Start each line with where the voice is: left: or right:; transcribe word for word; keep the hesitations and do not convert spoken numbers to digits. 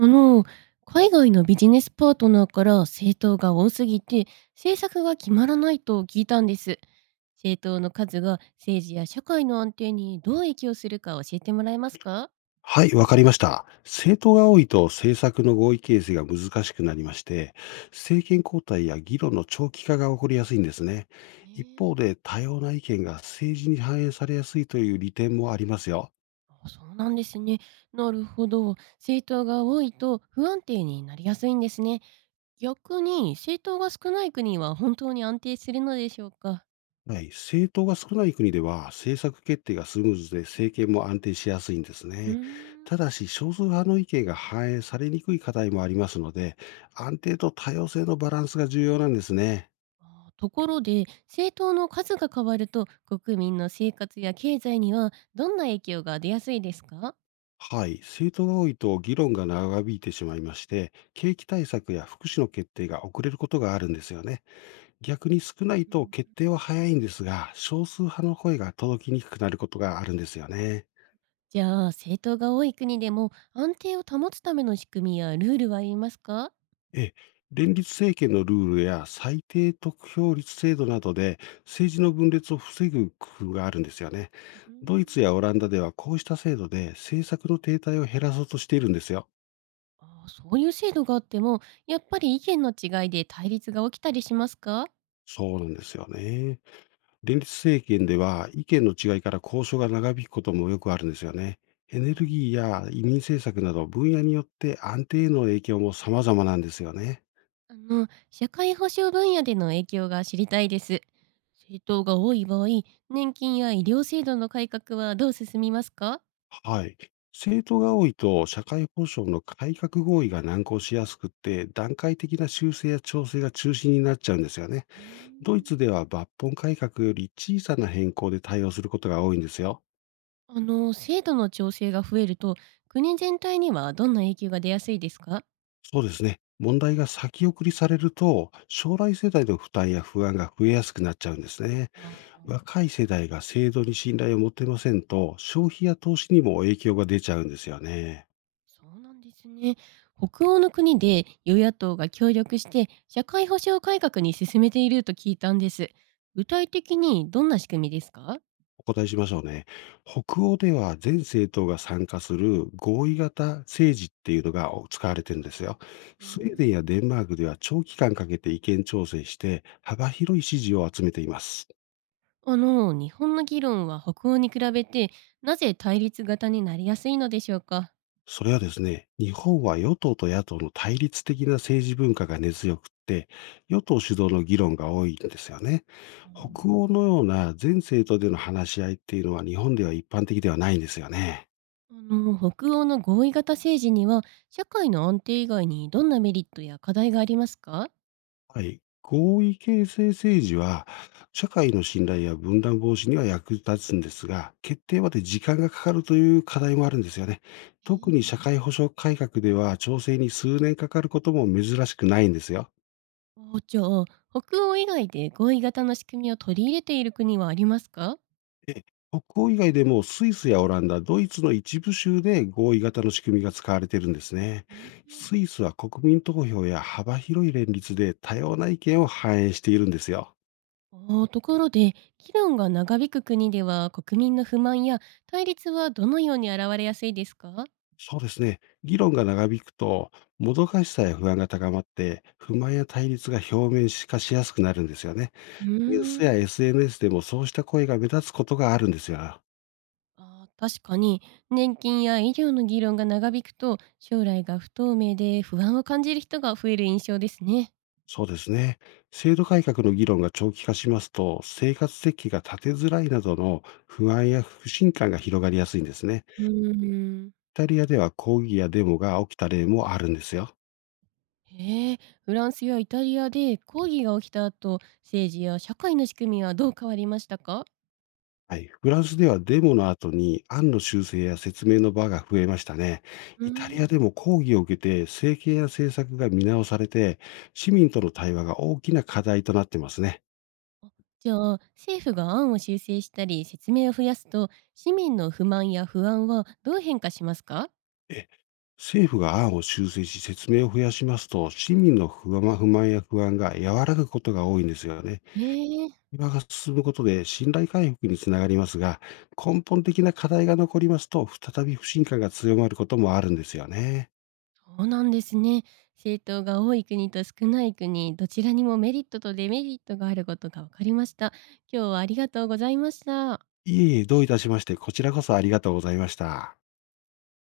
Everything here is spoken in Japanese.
right: あの、海外のビジネスパートナーから政党が多すぎて政策が決まらないと聞いたんです。政党の数が政治や社会の安定にどう影響するか教えてもらえますか？
left: はい、わかりました。政党が多いと政策の合意形成が難しくなりまして、政権交代や議論の長期化が起こりやすいんですね。一
right: え
left: 方
right: え。
left: で、多様な意見が政治に反映されやすいという利点もありますよ。
right: あ、そうなんですね。なるほど。政党が多いと不安定になりやすいんですね。逆に政党が少ない国は本当に安定するのでしょうか？
left: はい、政党が少ない国では政策決定がスムーズで政権も安定しやすいんです
right: うー
left: ね。
right: ん。
left: ただし少数派の意見が反映されにくい課題もありますので、安定と多様性のバランスが重要なんですね。
right: あー、ところで政党の数が変わると国民の生活や経済にはどんな影響が出やすいですか？
left: はい、生徒が多いと議論が長引いてしまいまして、景気対策や福祉の決定が遅れることがあるんですよね。逆に少ない
right: う
left: と
right: ん。
left: 決定は早いんですが、少数派の声が届きにくくなることがあるんですよね。
right: じゃあ政党が多い国でも安定を保つための仕組みやルールはありますか？
left: え、連立政権のルールや最低得票率制度などで、政治の分裂を防ぐ工夫があるんですよね。
right: う
left: ドイツ
right: ん。
left: やオランダではこうした制度で政策の停滞を減らそうとしているんですよ。
right: あー、そういう制度があってもやっぱり意見の違いで対立が起きたりしますか？
left: そうなんですよね。連立政権では意見の違いから交渉が長引くこともよくあるんですよね。エ
right: あ、
left: ネルギーや移民政策など、分野によって安定への影響も様々なんですよね。
right: あの社会保障分野での影響が知りたいです。政党が多い場合、年金や医療制度の改革はどう進みますか？
left: はい。政党が多いと社会保障の改革合意が難航しやすくって、段階的な修正や調整が中心になっちゃうんですよね。
right: う
left: ドイ
right: ん。
left: ツでは抜本改革より小さな変更で対応することが多いんですよ。
right: あの、制度の調整が増えると、国全体にはどんな影響が出やすいですか？
left: そうですね。問題が先送りされると、将来世代の負担や不安が増えやすくなっちゃうんですね。
right: あー、
left: 若い世代が制度に信頼を持てませんと、消費や投資にも影響が出ちゃうんですよね。
right: そうなんですね。北欧の国で与野党が協力して社会保障改革に進めていると聞いたんです。具体的にどんな仕組みですか？
left: お答えしましょうね。北欧では、全政党が参加する合意型政治っていうのが使われてるんですよ。
right: うー
left: スウェーデン
right: ん。
left: やデンマークでは、長期間かけて意見調整して、幅広い支持を集めています。
right: あの、日本の議論は北欧に比べてなぜ対立型になりやすいのでしょうか？
left: それはですね、日本は与党と野党の対立的な政治文化が根強くって、与党主導の議論が多いんですよね。
right: うん。
left: 北欧のような全政党での話し合いっていうのは、日本では一般的ではないんですよね。
right: あの、北欧の合意型政治には社会の安定以外にどんなメリットや課題がありますか？
left: はい。合意形成政治は、社会の信頼や分断防止には役立つんですが、決定まで時間がかかるという課題もあるんですよね。特に社会保障改革では、調整に数年かかることも珍しくないんですよ。
right: おお、じゃあ、北欧以外で合意型の仕組みを取り入れている国はありますか？
left: え北欧以外でも、スイスやオランダ、ドイツの一部州で合意型の仕組みが使われているんですね。スイスは国民投票や幅広い連立で、多様な意見を反映しているんですよ。
right: おお、ところで、議論が長引く国では国民の不満や対立はどのように現れやすいですか？
left: そうですね。議論が長引くと、もどかしさや不安が高まって、不満や対立が表面化しやすくなるんですよね。
right: う
left: ニュー
right: ー
left: ス
right: ん。
left: や エスエヌエス でも、そうした声が目立つことがあるんですよ。
right: あー、確かに年金や医療の議論が長引くと将来が不透明で不安を感じる人が増える印象ですね。
left: そうですね。制度改革の議論が長期化しますと、生活設計が立てづらいなどの不安や不信感が広がりやすいんですね。
right: うー
left: イ
right: ん。
left: タリアでは、抗議やデモが起きた例もあるんですよ。
right: へえ、フランスやイタリアで抗議が起きた後、政治や社会の仕組みはどう変わりましたか？
left: はい。フランスでは、デモの後に案の修正や説明の場が増えましたね。
right: うー
left: イタリ
right: ん。
left: アでも抗議を受けて政権や政策が見直されて、市民との対話が大きな課題となってますね。
right: じゃあ、政府が案を修正したり説明を増やすと、市民の不満や不安はどう変化しますか？
left: え政府が案を修正し説明を増やしますと、市民の不安不満や不安が和らぐことが多いんですよね。
right: へえ。
left: 今が進むことで信頼回復につながりますが、根本的な課題が残りますと、再び不信感が強まることもあるんですよね。
right: そうなんですね。政党が多い国と少ない国、どちらにもメリットとデメリットがあることが分かりました。今日はありがとうございました。
left: いえいえ、どういたしまして。こちらこそありがとうございました。